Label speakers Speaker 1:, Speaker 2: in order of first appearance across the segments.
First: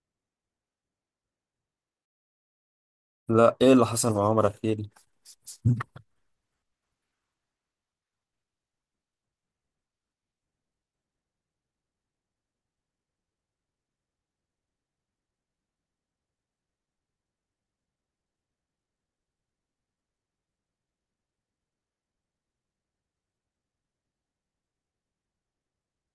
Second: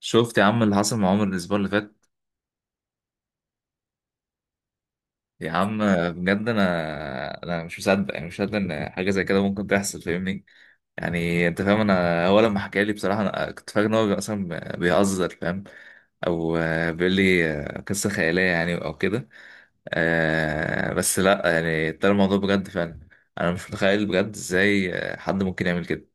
Speaker 1: شفت يا عم اللي حصل مع عمر الاسبوع اللي فات.
Speaker 2: لا، ايه اللي حصل مع عمر؟ احكي لي.
Speaker 1: يا عم، بجد انا مش مصدق، يعني مش مصدق ان حاجه زي كده ممكن تحصل، فاهمني؟ يعني انت فاهم، انا هو لما حكى لي بصراحه انا كنت فاكر ان هو اصلا بيهزر، فاهم؟ او بيقول لي قصه خياليه يعني او كده. بس لا، يعني طلع الموضوع بجد فعلا. انا مش متخيل بجد ازاي حد ممكن يعمل كده.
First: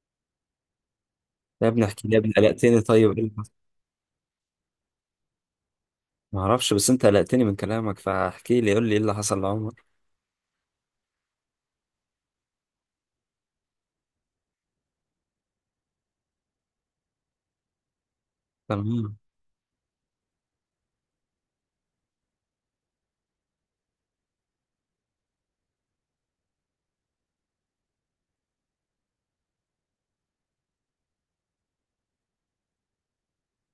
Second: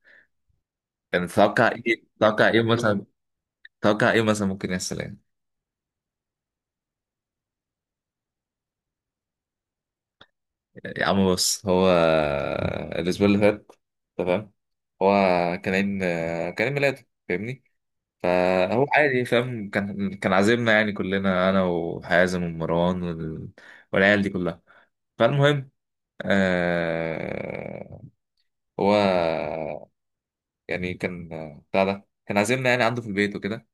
Speaker 1: يعني تتوقع
Speaker 2: يا ابني
Speaker 1: ايه،
Speaker 2: احكي لي، يا ابني
Speaker 1: تتوقع ايه
Speaker 2: قلقتني.
Speaker 1: مثلا،
Speaker 2: طيب ايه اللي حصل؟
Speaker 1: تتوقع ايه مثلا ممكن يحصل يعني؟
Speaker 2: ما اعرفش، بس انت قلقتني من كلامك، فاحكي لي قول لي ايه اللي حصل لعمر.
Speaker 1: يا عم بص، هو الأسبوع اللي فات، تمام، هو كان عيد، كان عيد ميلاده فاهمني؟ فهو
Speaker 2: تمام.
Speaker 1: عادي، فاهم، كان عازمنا يعني كلنا، أنا وحازم ومروان والعيال دي كلها. فالمهم، آه هو يعني كان، بتاع ده، كان عازمنا يعني عنده في البيت وكده.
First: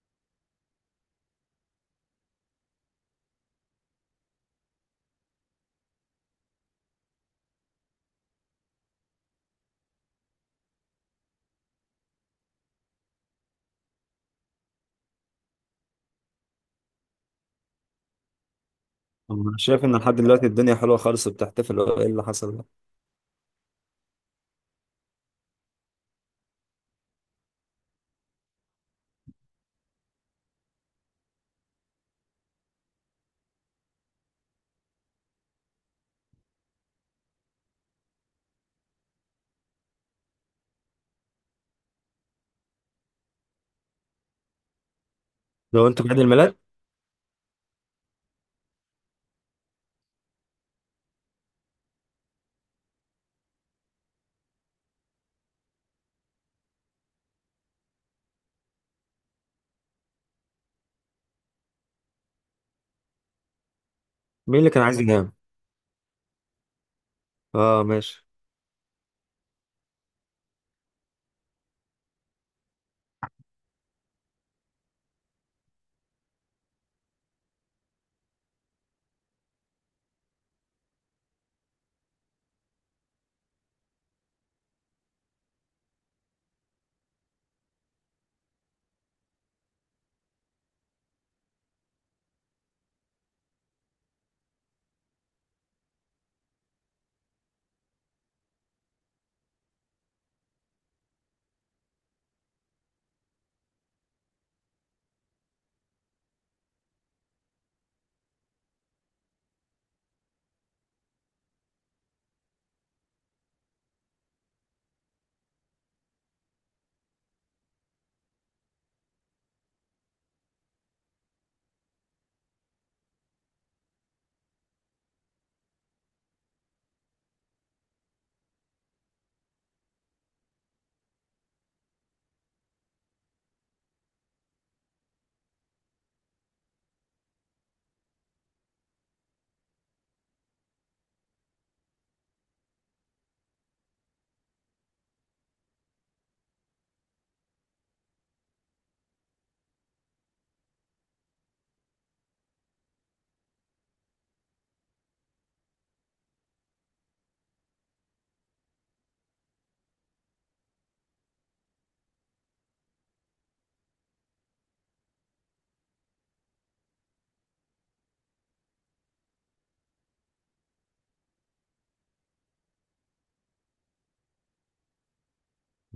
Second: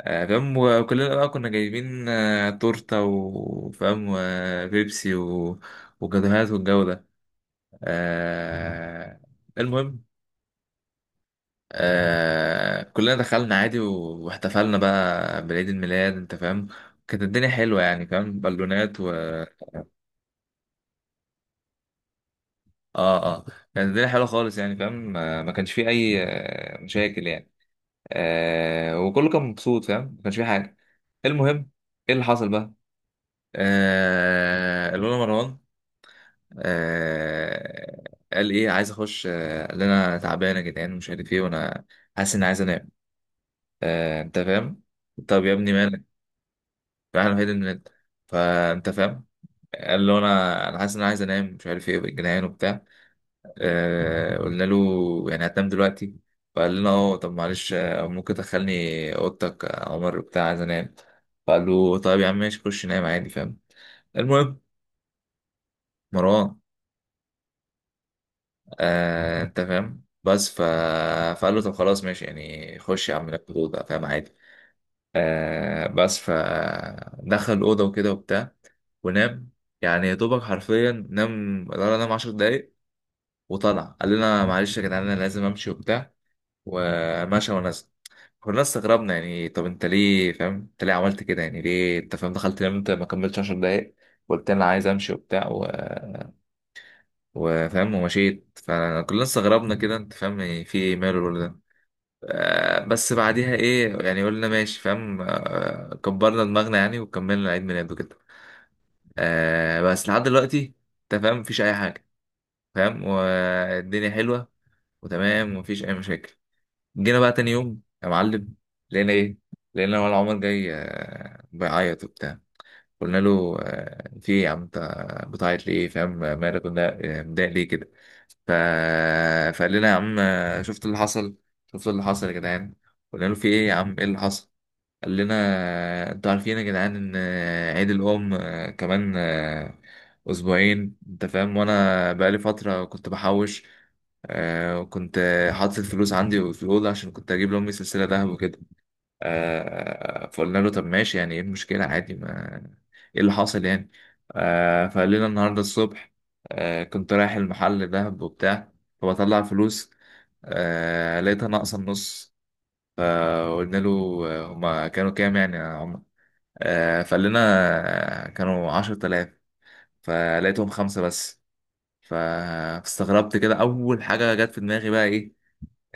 Speaker 1: فاهم، وكلنا بقى كنا جايبين تورتة وفاهم وبيبسي وجاتوهات والجو ده. آه المهم، كلنا دخلنا عادي واحتفلنا بقى بعيد الميلاد، انت فاهم؟ كانت الدنيا حلوة يعني، فاهم، بالونات و...
Speaker 2: انا شايف ان لحد دلوقتي الدنيا حلوه خالص وبتحتفل، ايه اللي حصل ده؟
Speaker 1: اه اه، كانت الدنيا حلوة خالص يعني، فاهم، ما كانش فيه أي مشاكل يعني. وكله كان مبسوط، فاهم، ما كانش فيه حاجة. المهم، ايه اللي حصل بقى؟ الأولى مروان. آه قال ايه، عايز اخش، قال لي: انا تعبان يا جدعان ومش عارف ايه، وانا حاسس اني عايز انام. انت فاهم. طب يا ابني
Speaker 2: لو
Speaker 1: مالك؟
Speaker 2: انتوا في عيد الميلاد،
Speaker 1: راح الوحيد ان انت، فانت فاهم. قال له: انا حاسس ان انا عايز انام، مش عارف ايه، جنان وبتاع. قلنا له: يعني هتنام دلوقتي؟ فقال لنا: اه طب معلش، ممكن تدخلني اوضتك يا عمر بتاع، عايز انام. فقال له: طيب يا عم ماشي، خش نام عادي، فاهم؟
Speaker 2: مين
Speaker 1: المهم
Speaker 2: اللي كان عايز ينام؟
Speaker 1: مروان،
Speaker 2: اه، ماشي.
Speaker 1: انت فاهم، بس فقال له: طب خلاص ماشي يعني، خش يا عم ناكل اوضه، فاهم، عادي. بس فدخل الأوضة وكده وبتاع ونام. يعني يا دوبك حرفيا نام، قدر نام 10 دقايق وطلع. قال لنا: معلش يا جدعان أنا لازم أمشي وبتاع، ومشى ونزل. كنا استغربنا يعني، طب أنت ليه فاهم، أنت ليه عملت كده؟ يعني ليه أنت فاهم دخلت نمت ما كملتش 10 دقايق؟ قلت أنا عايز أمشي وبتاع وفاهم ومشيت. فكلنا استغربنا كده، أنت فاهم يعني، في إيه، ماله الولد ده؟ بس بعديها ايه يعني، قلنا ماشي فاهم، كبرنا دماغنا يعني، وكملنا عيد ميلاده كده. بس لحد دلوقتي انت فاهم مفيش اي حاجه، فاهم، والدنيا حلوه وتمام ومفيش اي مشاكل. جينا بقى تاني يوم يا معلم، لقينا ايه؟ لقينا ولا عمر جاي بيعيط وبتاع. قلنا له: في ايه يا عم، انت بتعيط ليه فاهم، مالك؟ قلنا: متضايق ليه كده؟ ف... فقال لنا: يا عم شفت اللي حصل، شفت اللي حصل يا جدعان؟ قلنا له: في ايه يا عم، ايه اللي حصل؟ قال لنا: انتوا عارفين يا جدعان ان عيد الام آه، كمان آه، اسبوعين انت فاهم، وانا بقالي فتره كنت بحوش، وكنت حاطط الفلوس عندي في الاوضه عشان كنت اجيب لامي سلسله ذهب وكده. فقلنا له: طب ماشي يعني، ايه المشكلة؟ عادي، ما ايه اللي حاصل يعني؟ فقال لنا: النهاردة الصبح كنت رايح المحل دهب وبتاع، فبطلع فلوس، لقيتها ناقصة النص. فقلنا له: هما كانوا كام يعني يا عمر؟ فقال لنا: كانوا 10000، فلقيتهم خمسة بس. فاستغربت كده، أول حاجة جت في دماغي بقى إيه؟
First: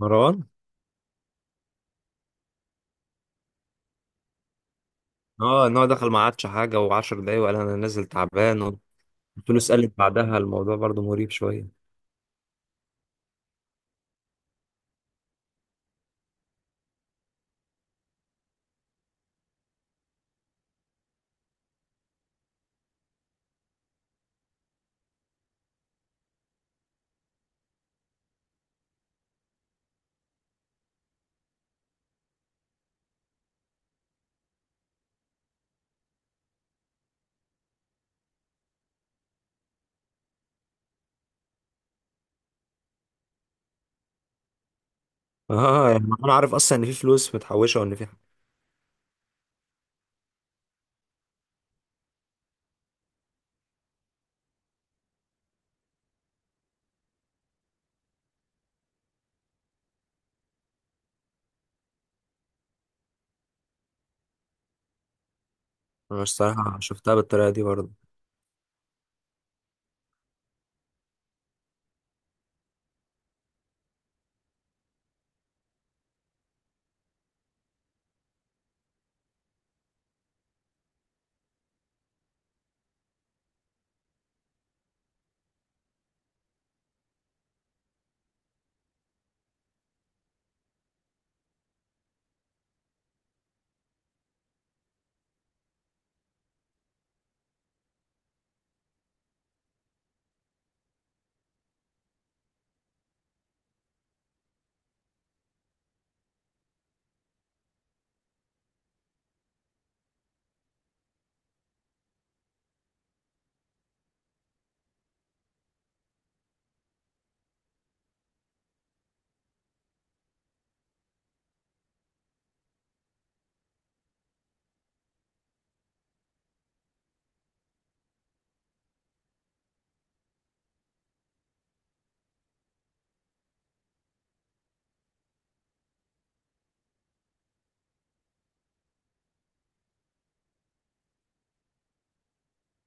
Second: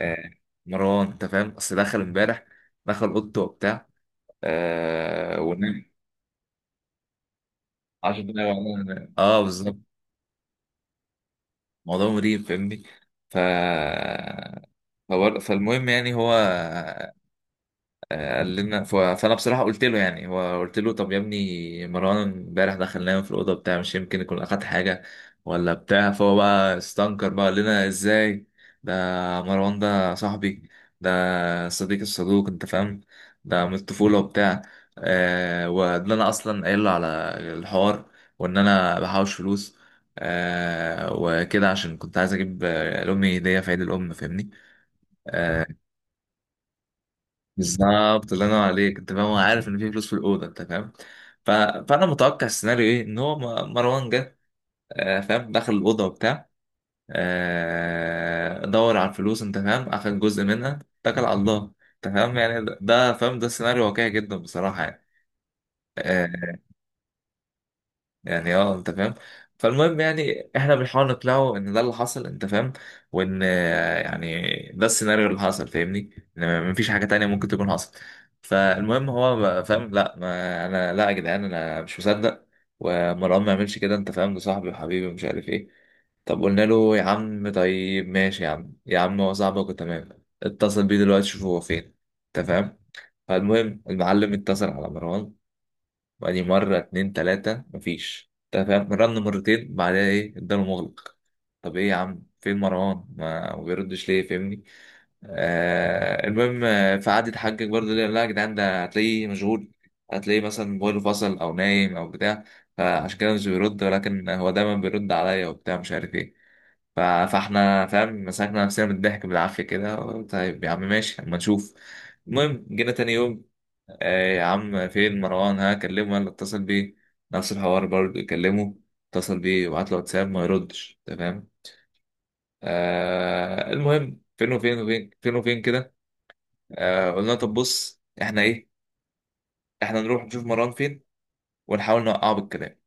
Speaker 1: آه مروان. أنت فاهم، أصل دخل إمبارح، دخل أوضته وبتاع،
Speaker 2: اه، ان هو
Speaker 1: ونام
Speaker 2: دخل ما عادش حاجه، وعشر دقايق وقال انا نازل
Speaker 1: 10 دقايق
Speaker 2: تعبان.
Speaker 1: وبعدين أنام. اه
Speaker 2: والفلوس
Speaker 1: بالظبط.
Speaker 2: قلت بعدها الموضوع برضو مريب شويه.
Speaker 1: موضوع مريب فاهمني. ف فالمهم يعني هو قال لنا، فانا بصراحه قلت له، يعني هو قلت له: طب يا ابني مروان امبارح دخل نام في الاوضه بتاع، مش يمكن يكون اخد حاجه ولا بتاع؟ فهو بقى استنكر بقى، قال لنا: ازاي ده؟ مروان ده صاحبي، ده صديق الصدوق انت فاهم، ده من الطفوله وبتاع، وان انا اصلا قايل له على الحوار، وان انا بحوش فلوس، وكده عشان كنت عايز اجيب لامي هديه في عيد الام فاهمني. آه،
Speaker 2: اه، يعني انا عارف اصلا ان في فلوس متحوشه وان في حاجه.
Speaker 1: بالظبط، الله ينور عليك انت فاهم، هو عارف ان في فلوس في الاوضه انت فاهم. ف... فانا متوقع السيناريو ايه، ان هو مروان جه، فاهم، دخل الاوضه وبتاع، دور على الفلوس، انت فاهم، اخد جزء منها، اتكل على الله. انت فاهم يعني، ده فاهم ده سيناريو واقعي جدا بصراحه يعني.
Speaker 2: انا
Speaker 1: آه،
Speaker 2: الصراحه شفتها بالطريقه دي برضو.
Speaker 1: يعني اه انت فاهم. فالمهم يعني احنا بنحاول نقنعه ان ده اللي حصل، انت فاهم، وان يعني ده السيناريو اللي حصل فاهمني، ان مفيش حاجة تانية ممكن تكون حصلت. فالمهم هو بقى فاهم: لا، ما انا لا يا جدعان، انا مش مصدق، ومروان ما يعملش كده، انت فاهم، ده صاحبي وحبيبي ومش عارف ايه. طب قلنا له: يا عم طيب ماشي يا عم، يا عم هو صاحبك وتمام، اتصل بيه دلوقتي، شوف هو فين، انت فاهم. فالمهم المعلم اتصل على مروان، بعدين مرة اتنين تلاتة مفيش، انت فاهم، رن مرتين بعدها ايه، الدار مغلق. طب ايه يا عم، فين مروان؟ ما بيردش ليه فاهمني؟ المهم فقعد يتحجج برضه: ليه لا يا جدعان، ده هتلاقيه مشغول، هتلاقيه مثلا موبايله فصل او نايم او بتاع، فعشان كده مش بيرد، ولكن هو دايما بيرد عليا وبتاع مش عارف ايه. ف- فاحنا فاهم مسكنا نفسنا من الضحك بالعافية كده: طيب يا عم ماشي، اما نشوف. المهم جينا تاني يوم، يا عم فين مروان؟ ها، كلمه ولا اتصل بيه؟ نفس الحوار برضه، كلمه، اتصل بيه وبعت له واتساب، ما يردش. تمام. المهم فين وفين وفين، فين وفين كده. قلنا طب بص احنا ايه، احنا نروح نشوف مروان فين، ونحاول نوقعه بالكلام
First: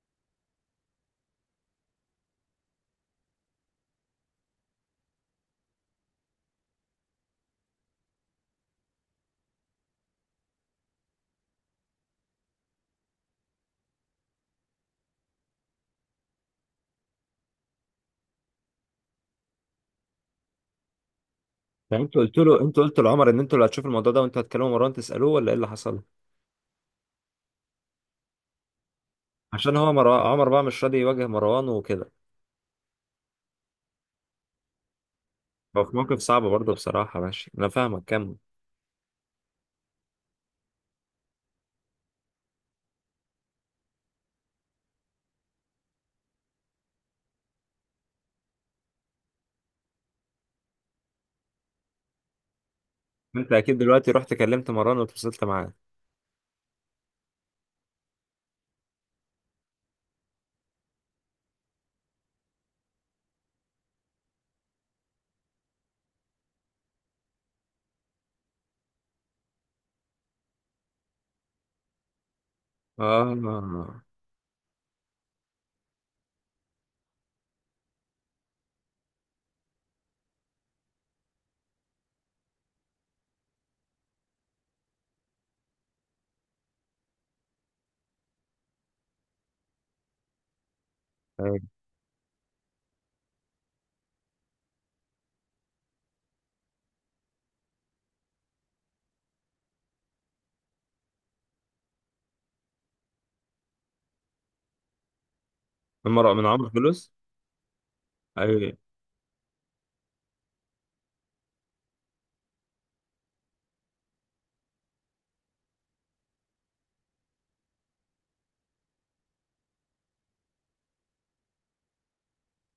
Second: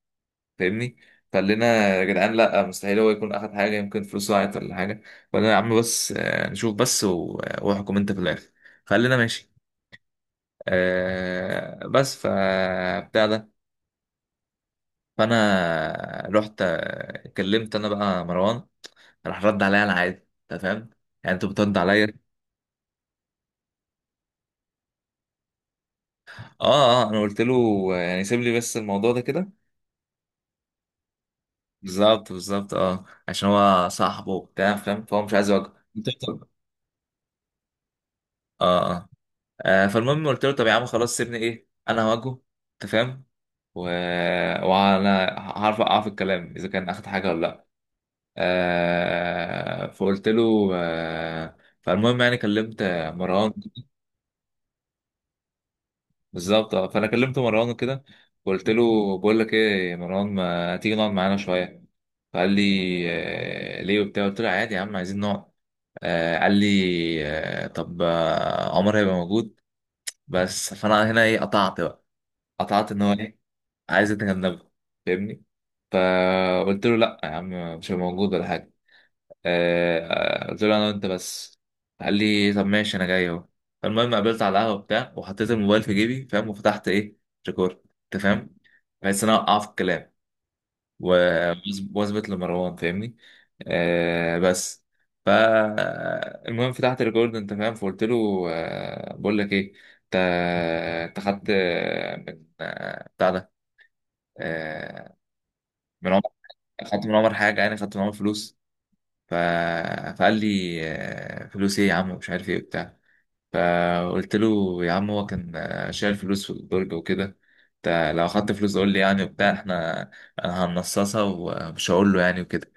Speaker 1: فاهمني. فقلنا: يا جدعان لا، مستحيل هو يكون اخد حاجه، يمكن فلوسه ضاعت ولا حاجه. فقلنا: يا عم بس نشوف بس واحكم انت في الاخر. فقلنا ماشي. بس فبتاع ده، فانا رحت كلمت انا بقى مروان، راح رد عليا على عادي انت فاهم، يعني انت بترد
Speaker 2: يعني انت
Speaker 1: عليا.
Speaker 2: قلت له، انت قلت لعمر ان انتوا اللي هتشوفوا الموضوع ده وانتوا هتكلموا مروان تسألوه ولا ايه اللي حصل؟
Speaker 1: اه اه انا قلت له يعني سيب لي بس الموضوع ده كده.
Speaker 2: عشان هو عمر بقى مش راضي يواجه مروان وكده.
Speaker 1: بالظبط بالظبط، اه، عشان هو صاحبه وبتاع فاهم، فهو مش عايز يواجهه
Speaker 2: هو في موقف صعب
Speaker 1: بتحصل.
Speaker 2: برضه بصراحة، ماشي انا فاهمك، كمل.
Speaker 1: اه. فالمهم قلت له: طب يا عم خلاص سيبني، ايه، انا هواجهه، انت فاهم، و... وانا هعرف اوقع في الكلام اذا كان اخد حاجه ولا لا. فقلت له فالمهم يعني كلمت
Speaker 2: انت
Speaker 1: مروان.
Speaker 2: اكيد دلوقتي رحت كلمت مروان واتفصلت معاه.
Speaker 1: بالظبط، فانا كلمت مروان وكده، وقلت له: بقول لك ايه يا مروان، ما تيجي نقعد معانا شويه؟ فقال لي: ليه وبتاع؟ قلت له: عادي يا عم، عايزين نقعد. قال لي: طب عمر هيبقى موجود؟ بس فانا هنا ايه، قطعت بقى، قطعت ان هو ايه،
Speaker 2: اه.
Speaker 1: عايزة تجنبه فاهمني. فقلت له: لا يا عم، مش هبقى موجود ولا حاجة. آه، قلت له أنا وأنت بس. قال لي: طب ماشي، أنا جاي أهو. المهم قابلت على القهوة بتاع، وحطيت الموبايل في جيبي فاهم، وفتحت إيه، ريكورد أنت فاهم، بحيث إن أنا أوقعه في الكلام و-
Speaker 2: ايوه.
Speaker 1: وأثبت لمروان فاهمني. بس. فالمهم فتحت الريكورد أنت فاهم، فقلت له: بقول لك إيه، أنت أنت خدت آه، من آه، بتاع ده، آه،
Speaker 2: من
Speaker 1: من عمر،
Speaker 2: مروان؟ من عمر
Speaker 1: خدت
Speaker 2: فلوس؟
Speaker 1: من عمر حاجه، يعني خدت من عمر فلوس؟
Speaker 2: ايوه.
Speaker 1: ف... فقال لي: فلوس ايه يا عم، ومش عارف ايه وبتاع. فقلت له: يا عم هو كان شايل فلوس في البرج وكده، انت لو اخدت فلوس قول لي يعني وبتاع، احنا انا هنصصها ومش هقول له يعني وكده.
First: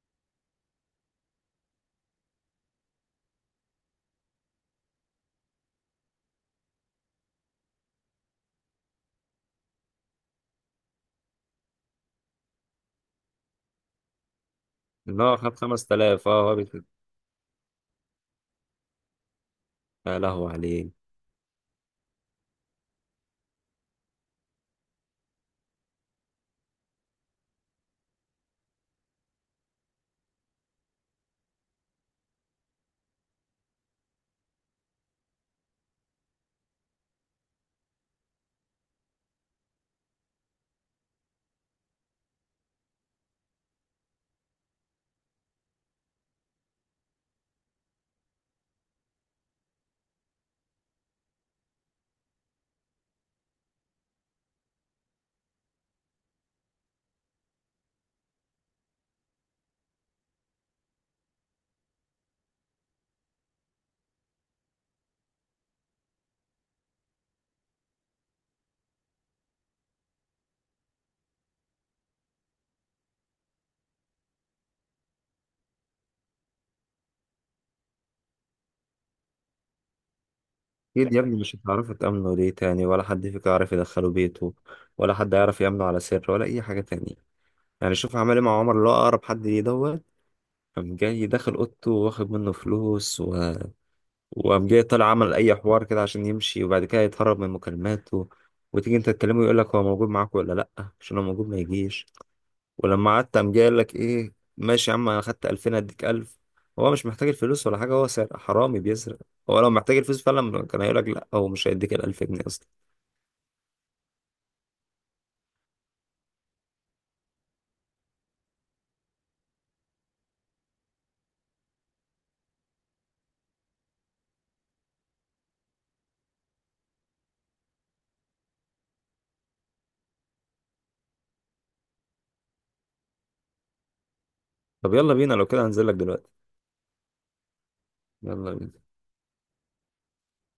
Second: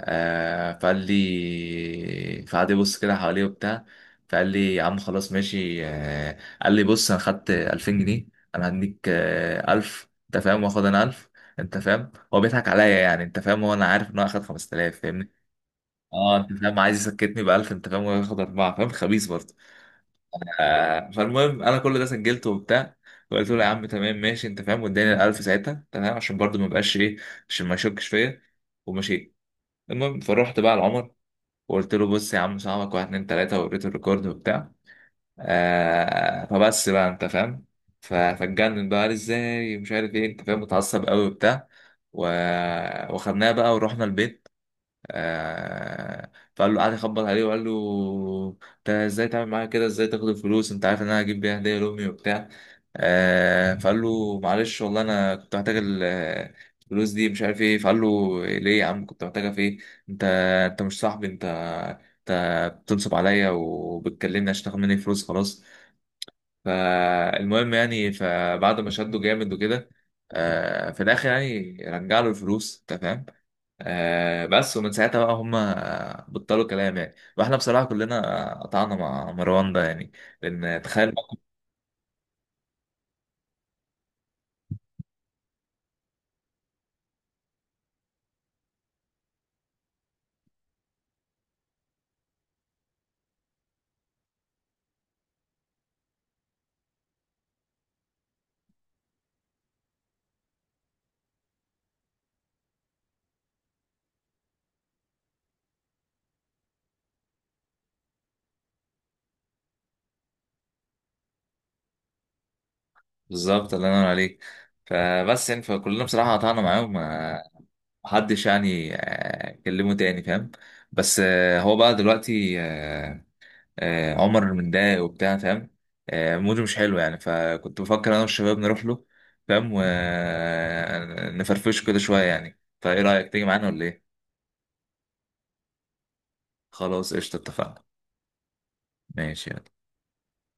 Speaker 1: فقال لي، فقعد يبص كده حواليه وبتاع، فقال لي: يا عم خلاص ماشي، قال لي: بص انا خدت 2000 جنيه، انا هديك 1000 انت فاهم، واخد انا 1000. انت فاهم هو بيضحك عليا يعني، انت فاهم هو، انا عارف ان هو اخد 5000
Speaker 2: ان
Speaker 1: فاهمني.
Speaker 2: هو خد 5,000.
Speaker 1: اه
Speaker 2: اه،
Speaker 1: انت فاهم، عايز يسكتني ب 1000 انت فاهم، وياخد 4000، فاهم، خبيث برضه.
Speaker 2: يا لهوي عليه.
Speaker 1: فالمهم انا كل ده سجلته وبتاع، وقلت له: يا عم تمام ماشي، انت فاهم، واداني ال 1000 ساعتها، تمام، عشان برضه ما يبقاش ايه، عشان ما يشكش فيا، ومشيت. المهم فروحت بقى لعمر، وقلت له: بص يا عم، صاحبك واحد اتنين تلاتة، ووريته الريكورد وبتاع. فبس بقى انت فاهم، فاتجنن بقى، قال ازاي، مش عارف ايه، انت فاهم، متعصب قوي وبتاع، و... وخدناه بقى ورحنا البيت. فقال له، قعد يخبط عليه وقال له: انت ازاي تعمل معايا كده، ازاي تاخد الفلوس، انت عارف ان انا هجيب بيها هديه لامي وبتاع. فقال له: معلش والله انا كنت محتاج الفلوس دي، مش عارف ايه. فقال له: ليه يا عم كنت محتاجها في ايه؟ انت انت مش صاحبي، انت بتنصب عليا وبتكلمني عشان تاخد مني فلوس، خلاص. فالمهم يعني فبعد ما شده جامد وكده، في الاخر يعني رجع له الفلوس انت فاهم. بس، ومن ساعتها بقى هم بطلوا كلام يعني، واحنا بصراحه كلنا قطعنا مع مروان ده يعني، لان تخيل
Speaker 2: اكيد يا
Speaker 1: بقى.
Speaker 2: ابني مش هتعرفوا تأمنوا ليه تاني، ولا حد فيكم يعرف يدخله بيته، ولا حد يعرف يأمنه على سر، ولا اي حاجة تانية. يعني شوف عمل ايه مع عمر اللي هو اقرب حد ليه ده. قام جاي داخل اوضته واخد منه فلوس. وقام جاي طالع عمل اي حوار كده عشان يمشي، وبعد كده يتهرب من مكالماته. وتيجي انت تكلمه يقول لك هو موجود معاك ولا لا، عشان لو موجود ما يجيش. ولما قعدت قام جاي قال لك ايه؟ ماشي يا عم انا خدت 2,000 اديك 1000. هو مش محتاج الفلوس ولا حاجه، هو سارق حرامي بيسرق. هو لو محتاج الفلوس فعلا كان هيقول لك لا، هو مش هيديك ال 1000 جنيه اصلا.
Speaker 1: بالظبط اللي انا عليك. فبس يعني فكلنا بصراحه قطعنا معاهم، محدش يعني كلمه تاني فاهم. بس هو بقى دلوقتي عمر المنداي وبتاع فاهم، موده مش حلو يعني، فكنت بفكر انا والشباب نروح له فاهم، ونفرفشه كده شويه يعني. طيب ايه رايك تيجي معانا ولا ايه؟
Speaker 2: طب يلا بينا، لو كده هنزل لك دلوقتي.
Speaker 1: خلاص قشطه، اتفقنا.
Speaker 2: يلا بينا.
Speaker 1: ماشي يلا.